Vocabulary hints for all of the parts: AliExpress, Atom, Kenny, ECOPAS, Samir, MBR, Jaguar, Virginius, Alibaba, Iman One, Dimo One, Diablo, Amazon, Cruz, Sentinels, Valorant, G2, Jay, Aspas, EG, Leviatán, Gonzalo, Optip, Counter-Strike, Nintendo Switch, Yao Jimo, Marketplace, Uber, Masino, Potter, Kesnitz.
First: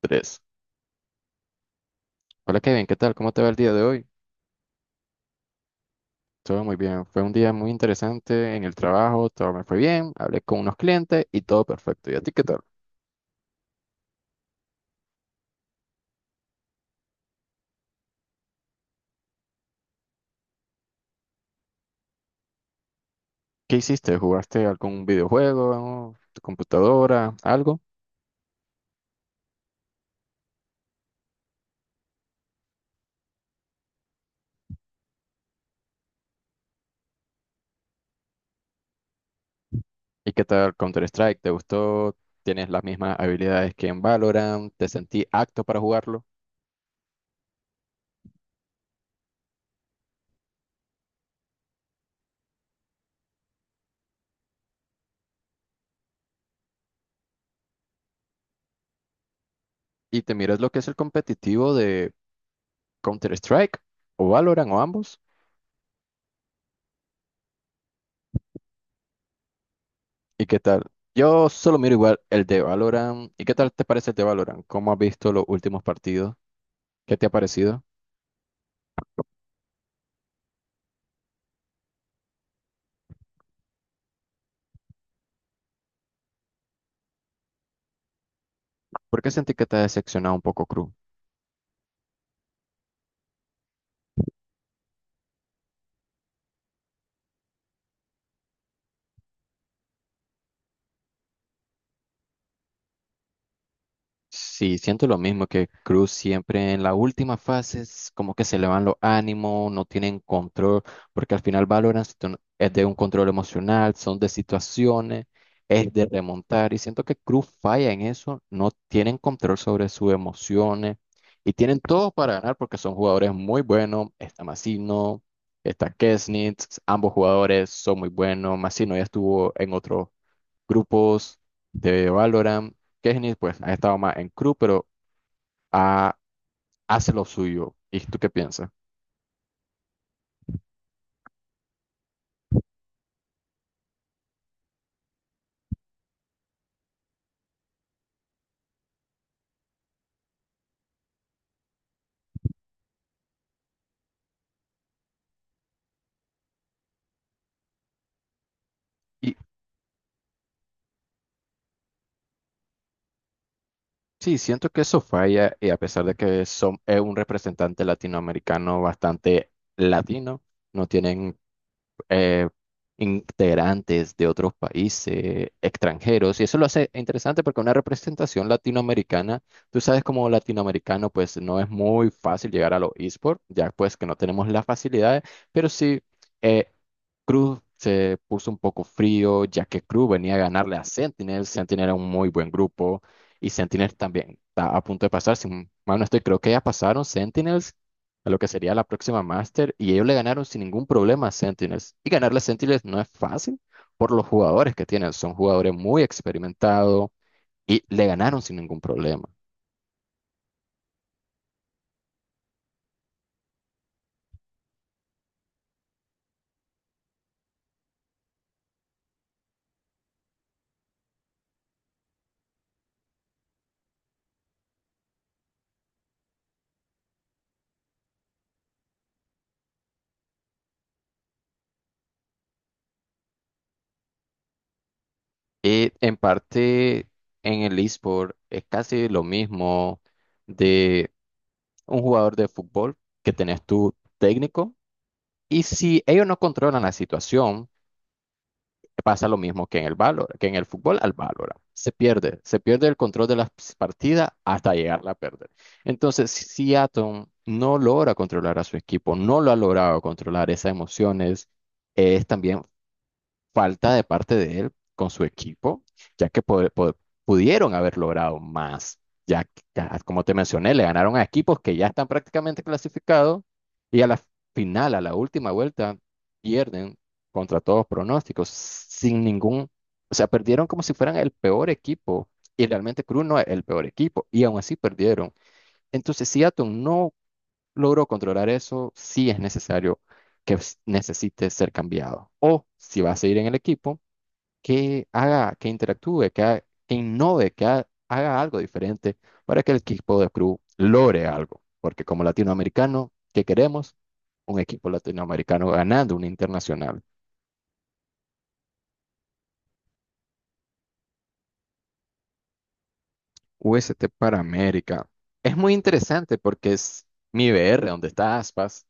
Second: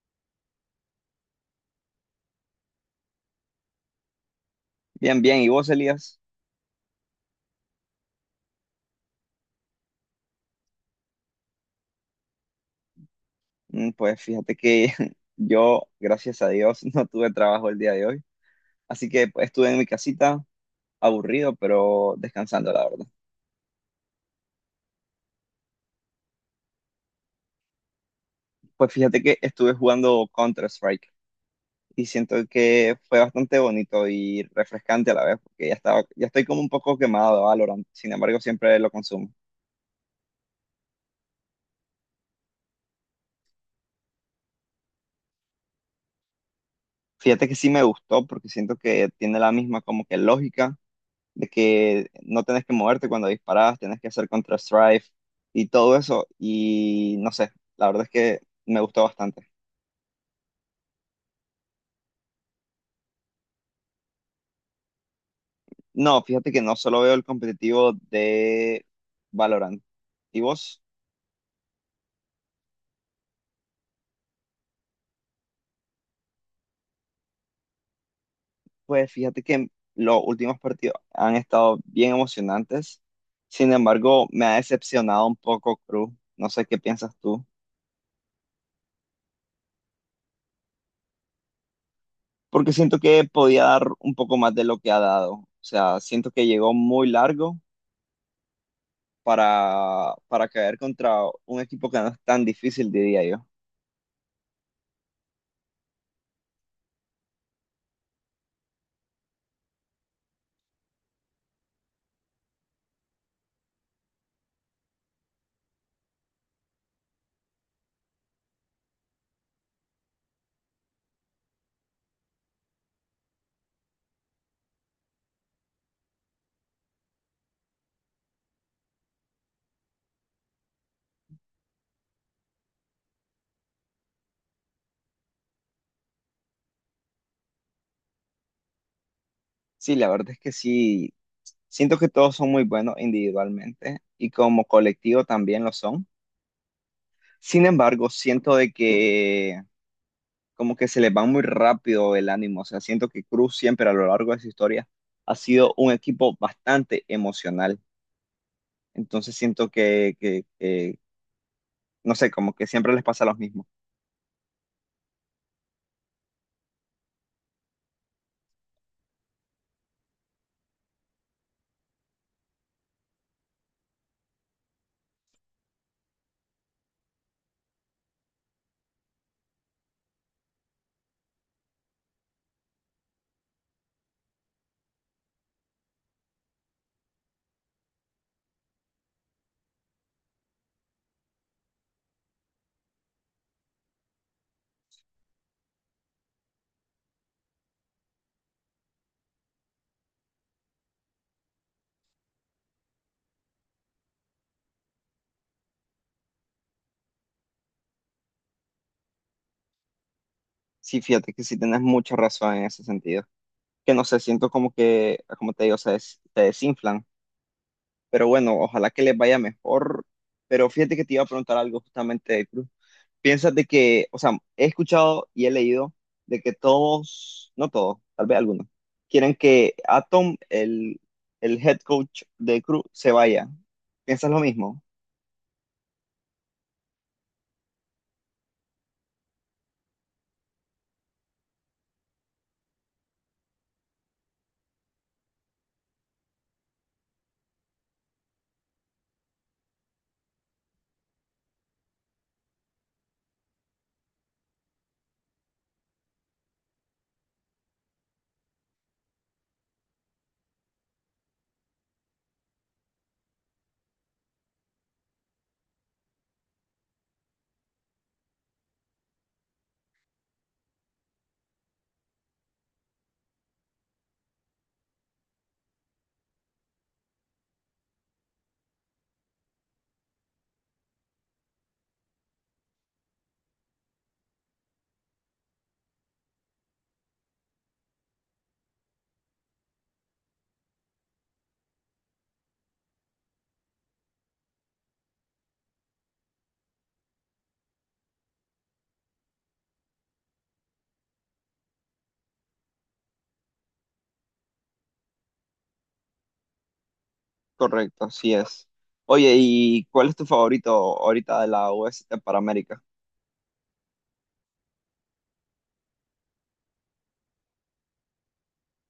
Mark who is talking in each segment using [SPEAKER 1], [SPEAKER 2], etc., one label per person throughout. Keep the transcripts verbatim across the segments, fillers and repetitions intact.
[SPEAKER 1] Tres. Hola Kevin, ¿qué tal? ¿Cómo te va el día de hoy?
[SPEAKER 2] Bien, bien. ¿Y vos, Elías?
[SPEAKER 1] Todo muy bien. Fue un día muy interesante en el trabajo, todo me fue bien, hablé con unos clientes y todo perfecto. ¿Y a ti qué tal?
[SPEAKER 2] Mm, Pues fíjate que yo, gracias a Dios, no tuve trabajo el día de hoy. Así que pues, estuve en mi casita, aburrido, pero descansando, la verdad.
[SPEAKER 1] ¿Qué hiciste? ¿Jugaste algún videojuego, tu computadora, algo?
[SPEAKER 2] Pues fíjate que estuve jugando Counter-Strike y siento que fue bastante bonito y refrescante a la vez, porque ya estaba, ya estoy como un poco quemado de Valorant. Sin embargo, siempre lo consumo.
[SPEAKER 1] ¿Y qué tal Counter-Strike? ¿Te gustó? ¿Tienes las mismas habilidades que en Valorant? ¿Te sentí apto para jugarlo?
[SPEAKER 2] Fíjate que sí me gustó porque siento que tiene la misma como que lógica de que no tenés que moverte cuando disparás, tenés que hacer contra-strike y todo eso. Y no sé, la verdad es que me gustó bastante.
[SPEAKER 1] ¿Y te miras lo que es el competitivo de Counter-Strike o Valorant o ambos?
[SPEAKER 2] No, fíjate que no solo veo el competitivo de Valorant. ¿Y
[SPEAKER 1] ¿Y qué tal?
[SPEAKER 2] vos?
[SPEAKER 1] Yo solo miro igual el de Valorant. ¿Y qué tal te parece el de Valorant? ¿Cómo has visto los últimos partidos? ¿Qué te ha parecido?
[SPEAKER 2] Pues fíjate que los últimos partidos han estado bien emocionantes. Sin embargo, me ha decepcionado un poco Cruz. No sé qué piensas tú.
[SPEAKER 1] ¿Por qué sentí que te ha decepcionado un poco, Cruz?
[SPEAKER 2] Porque siento que podía dar un poco más de lo que ha dado. O sea, siento que llegó muy largo para, para caer contra un equipo que no es tan difícil, diría yo.
[SPEAKER 1] Sí, siento lo mismo que Cruz, siempre en la última fase es como que se le van los ánimos, no tienen control, porque al final Valorant es de un es de un control emocional, son de situaciones, es de remontar, y siento que Cruz falla en eso, no tienen control sobre sus emociones, y tienen todo para ganar porque son jugadores muy buenos, está Masino, está Kesnitz, ambos jugadores son muy buenos, Masino ya estuvo en otros grupos de Valorant. Kenny, pues, ha estado más en crew, pero ha- hace lo suyo. ¿Y tú qué piensas?
[SPEAKER 2] Sí, la verdad es que sí, siento que todos son muy buenos individualmente y como colectivo también lo son. Sin embargo, siento de que como que se les va muy rápido el ánimo, o sea, siento que Cruz siempre a lo largo de su historia ha sido un equipo bastante emocional,
[SPEAKER 1] Y
[SPEAKER 2] entonces siento que, que, que no sé, como que siempre les pasa lo mismo.
[SPEAKER 1] sí, siento que eso falla, y a pesar de que son, es un representante latinoamericano bastante latino, no tienen eh, integrantes de otros países, extranjeros, y eso lo hace interesante porque una representación latinoamericana, tú sabes, como latinoamericano, pues no es muy fácil llegar a los esports, ya pues que no tenemos las facilidades, pero sí, eh, Cruz se puso un poco frío, ya que Cruz venía a ganarle a Sentinel, Sentinel era un muy buen grupo, y Sentinel también está a punto de pasar, si mal no estoy, creo que ya pasaron Sentinels, a lo que sería la próxima Master, y ellos le ganaron sin ningún problema a Sentinels. Y ganarle a Sentinels no es fácil por los jugadores que tienen, son jugadores muy experimentados y le ganaron sin ningún problema.
[SPEAKER 2] Sí, fíjate que sí tienes mucha razón en ese sentido. Que no sé, siento como que, como te digo, se, des- se desinflan. Pero bueno, ojalá que les vaya mejor. Pero fíjate que te iba a preguntar algo justamente de Cruz. Piensas de que, o sea, he escuchado y he leído de que todos, no todos, tal vez algunos, quieren que Atom, el, el head coach de Cruz, se vaya. ¿Piensas lo mismo?
[SPEAKER 1] Y en parte en el eSport es casi lo mismo de un jugador de fútbol, que tenés tu técnico, y si ellos no controlan la situación, pasa lo mismo que en el valor, que en el fútbol al Valorant. Se pierde, se pierde el control de las partidas hasta llegarla a perder. Entonces, si Seattle no logra controlar a su equipo, no lo ha logrado controlar esas emociones, es también falta de parte de él con su equipo, ya que pod- pod- pudieron haber logrado más. Ya, que- ya, como te mencioné, le ganaron a equipos que ya están prácticamente clasificados y a la final, a la última vuelta, pierden contra todos pronósticos, sin ningún, o sea, perdieron como si fueran el peor equipo y realmente Cruz no es el peor equipo y aún así perdieron. Entonces, si Seattle no logró controlar eso, sí es necesario que s- necesite ser cambiado. O si va a seguir en el equipo, que haga, que interactúe, que, ha- que innove, que ha- haga algo diferente para que el equipo de Cruz logre algo. Porque, como latinoamericano, ¿qué queremos? Un equipo latinoamericano ganando una internacional.
[SPEAKER 2] Correcto, así es. Oye, ¿y cuál es tu favorito ahorita de la U S T para América?
[SPEAKER 1] U S T para América. Es muy interesante porque es mi B R, donde está Aspas.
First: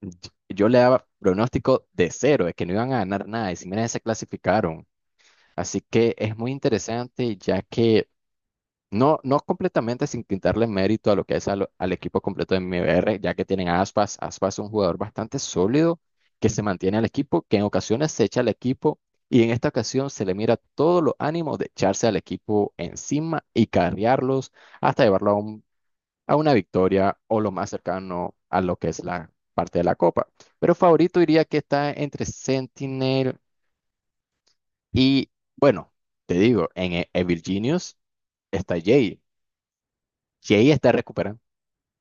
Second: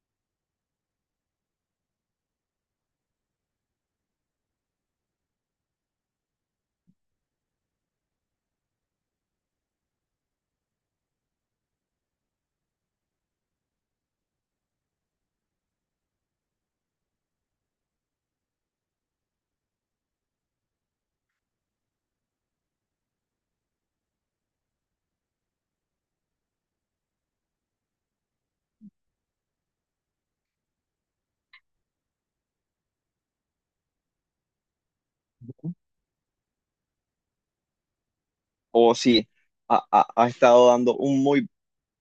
[SPEAKER 1] y- Yo le daba pronóstico de cero, de que no iban a ganar nada, y si miren, se clasificaron. Así que es muy interesante, ya que no, no completamente, sin quitarle mérito a lo que es al, al equipo completo de M B R, ya que tienen a Aspas. Aspas es un jugador bastante sólido, que se mantiene al equipo, que en ocasiones se echa al equipo, y en esta ocasión se le mira todos los ánimos de echarse al equipo encima y carrearlos hasta llevarlo a, un- a una victoria o lo más cercano a lo que es la parte de la copa. Pero favorito diría que está entre Sentinel y, bueno, te digo, en, eh, en Virginius está
[SPEAKER 2] O si
[SPEAKER 1] Jay.
[SPEAKER 2] ha, ha ha estado
[SPEAKER 1] Jay está
[SPEAKER 2] dando un
[SPEAKER 1] recuperando.
[SPEAKER 2] muy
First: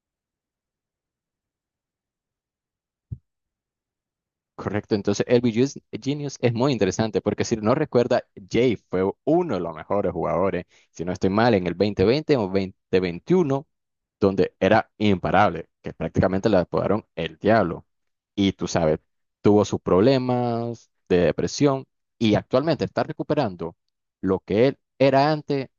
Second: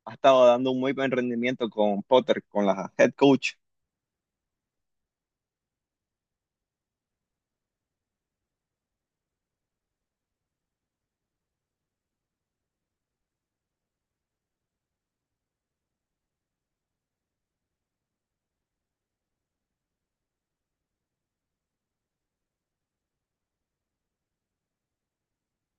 [SPEAKER 2] Ha estado dando un muy buen rendimiento con Potter, con la head coach,
[SPEAKER 1] Correcto, entonces Elby Jus- Genius es muy interesante porque, si no recuerda, Jay fue uno de los mejores jugadores, si no estoy mal, en el dos mil veinte o dos mil veintiuno, donde era imparable, que prácticamente le apodaron el diablo. Y tú sabes, tuvo sus problemas de depresión y actualmente está recuperando lo que él era antes.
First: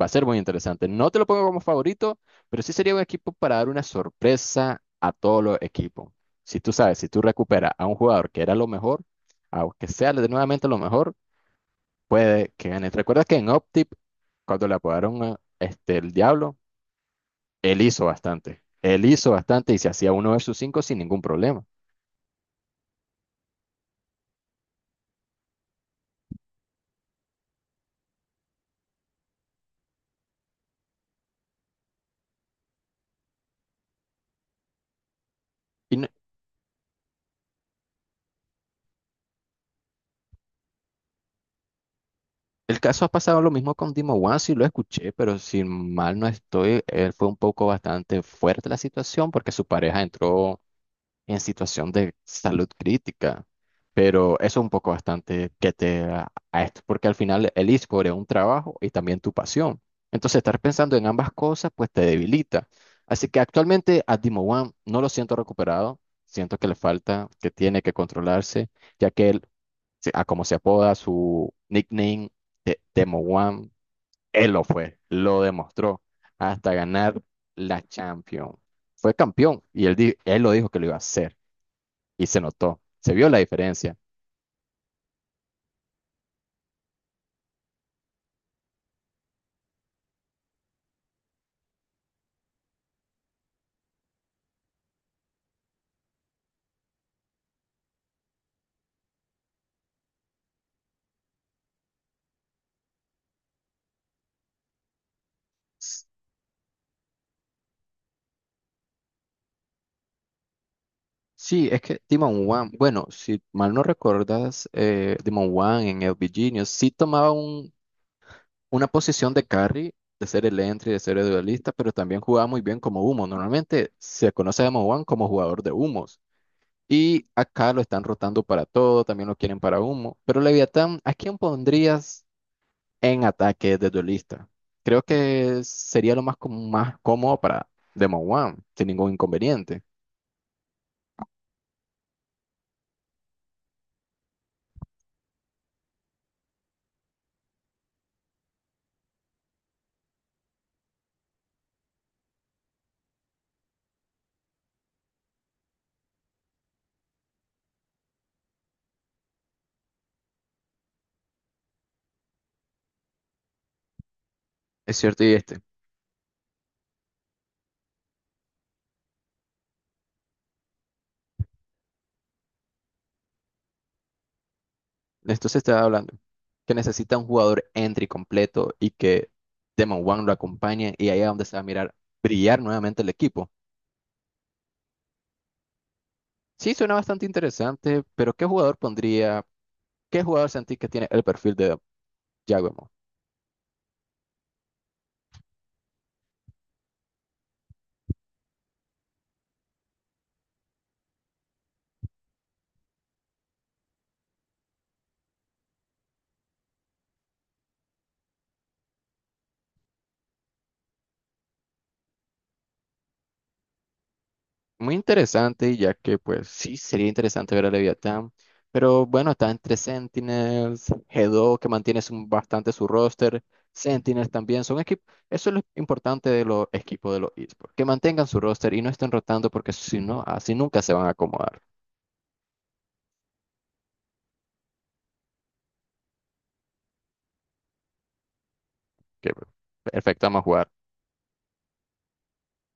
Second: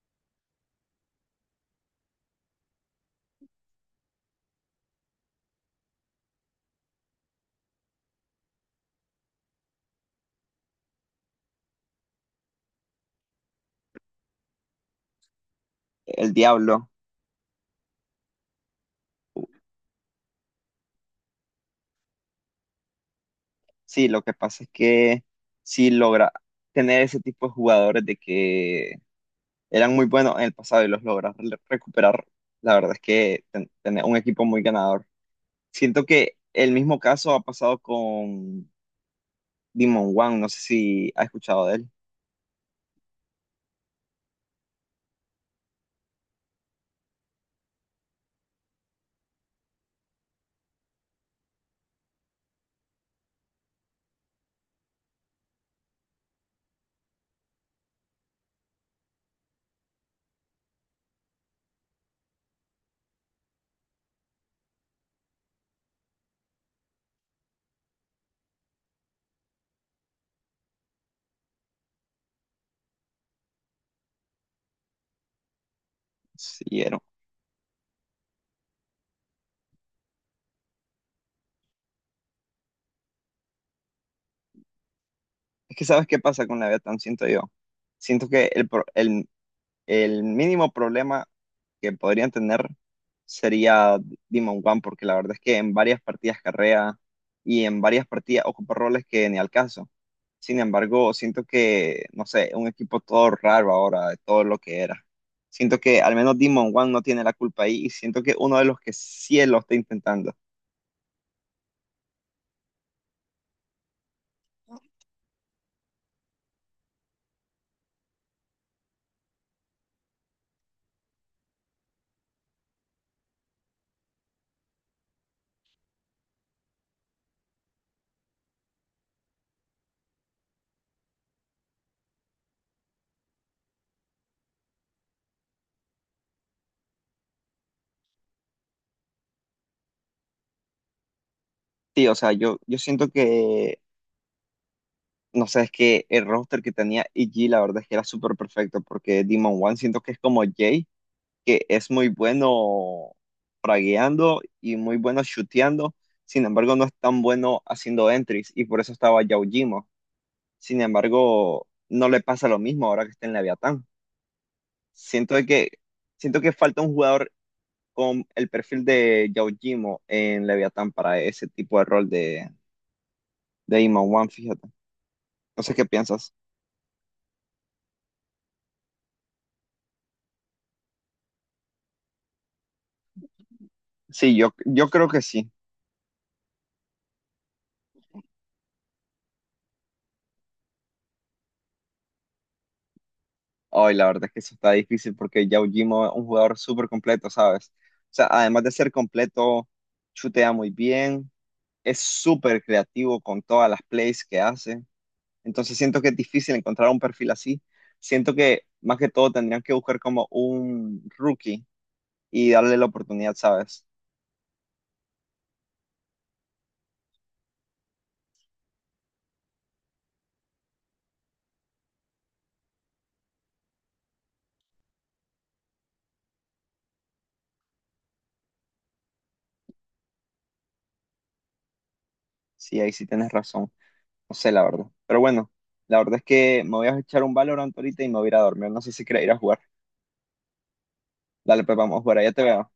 [SPEAKER 1] Va a ser muy interesante. No te lo pongo como favorito, pero sí sería un equipo para dar una sorpresa a todos los equipos. Si tú sabes, si tú recuperas a un jugador que era lo mejor, aunque sea de nuevamente lo mejor, puede que gane. Recuerda que en Optip, cuando le apodaron a, este, el
[SPEAKER 2] el
[SPEAKER 1] Diablo,
[SPEAKER 2] Diablo.
[SPEAKER 1] él hizo bastante. Él hizo bastante y se hacía uno versus cinco sin ningún problema.
[SPEAKER 2] Sí, lo que pasa es que sí logra tener ese tipo de jugadores de que eran muy buenos en el pasado y los logra re- recuperar. La verdad es que ten- tener un equipo muy ganador.
[SPEAKER 1] Y
[SPEAKER 2] Siento
[SPEAKER 1] no-
[SPEAKER 2] que el mismo caso ha pasado con Demon One, no sé si has escuchado de él.
[SPEAKER 1] el caso ha pasado lo mismo con Dimo One. Sí, lo escuché, pero si mal no estoy, él fue un poco bastante fuerte la situación porque su pareja entró en situación de salud crítica. Pero eso es un poco bastante que te a a esto, porque al final el eSport es un trabajo y también tu pasión. Entonces, estar pensando en ambas cosas, pues te debilita. Así que actualmente a Dimo One no lo siento recuperado, siento que le falta, que tiene que controlarse, ya que él, se- a como se apoda su nickname de Demo One, él lo fue, lo demostró
[SPEAKER 2] Sí,
[SPEAKER 1] hasta
[SPEAKER 2] era-
[SPEAKER 1] ganar la Champions. Fue campeón y él, di- él lo dijo que lo iba a hacer y se notó, se vio la diferencia.
[SPEAKER 2] Es que sabes qué pasa con la Tan siento yo. Siento que el, pro- el el mínimo problema que podrían tener sería Demon One, porque la verdad es que en varias partidas carrea y en varias partidas ocupa roles que ni al caso. Sin embargo, siento que, no sé, un equipo todo raro ahora de todo lo que era. Siento que
[SPEAKER 1] S-
[SPEAKER 2] al menos Demon One no tiene la culpa ahí y siento que uno de los que sí lo está intentando.
[SPEAKER 1] Sí, es que Demon One, bueno, si mal no recuerdas, eh, Demon One en el Genius sí tomaba un- una posición de carry, de ser el entry, de ser el duelista, pero también jugaba muy bien como humo. Normalmente se conoce a Demon One como jugador de humos. Y acá lo están rotando para todo, también lo quieren para humo. Pero Leviatán, ¿a quién pondrías en ataque de duelista? Creo que sería lo más, com- más cómodo para Demon One, sin ningún inconveniente.
[SPEAKER 2] Sí, o sea, yo, yo siento que, no sé, es que el roster que tenía E G la verdad es que era súper perfecto porque Demon One siento que es como Jay que es muy bueno fragueando y muy bueno chuteando, sin embargo no es tan bueno haciendo entries y por eso estaba Yao. Sin embargo, no le pasa lo mismo ahora que está en Leviatán.
[SPEAKER 1] Es cierto, y
[SPEAKER 2] Siento de
[SPEAKER 1] este.
[SPEAKER 2] que, Siento que falta un jugador con el perfil de Yao en Leviatán para ese tipo de rol de, de Iman One, fíjate.
[SPEAKER 1] De esto se
[SPEAKER 2] No sé
[SPEAKER 1] estaba
[SPEAKER 2] qué
[SPEAKER 1] hablando.
[SPEAKER 2] piensas.
[SPEAKER 1] Que necesita un jugador entry completo y que Demon One lo acompañe y ahí es donde se va a mirar brillar nuevamente el equipo.
[SPEAKER 2] Sí, yo, yo creo que sí.
[SPEAKER 1] Sí, suena bastante interesante, pero ¿qué jugador pondría? ¿Qué jugador sentís que tiene el perfil de Jaguar?
[SPEAKER 2] Hoy la verdad es que sí está difícil porque Yao Jimo es un jugador súper completo, ¿sabes? O sea, además de ser completo, chutea muy bien, es súper creativo con todas las plays que hace. Entonces siento que es difícil encontrar un perfil así. Siento que más que todo tendrían que buscar como un rookie y darle la oportunidad, ¿sabes?
[SPEAKER 1] Muy interesante, ya que pues sí, sería interesante ver a Leviatán. Pero bueno, está entre Sentinels, G dos, que mantiene su- bastante su roster, Sentinels también, son equipos, eso es lo importante de los equipos de los esports, que mantengan su roster y no estén rotando porque si no, así nunca se van a acomodar,
[SPEAKER 2] Sí, ahí sí tienes razón. No sé, la verdad. Pero bueno, la verdad es que me voy a echar un Valorant ahorita y me voy a ir a dormir. No sé si querés
[SPEAKER 1] que
[SPEAKER 2] ir a jugar.
[SPEAKER 1] perfecto, vamos a jugar.
[SPEAKER 2] Dale, pues vamos a jugar, allá te veo.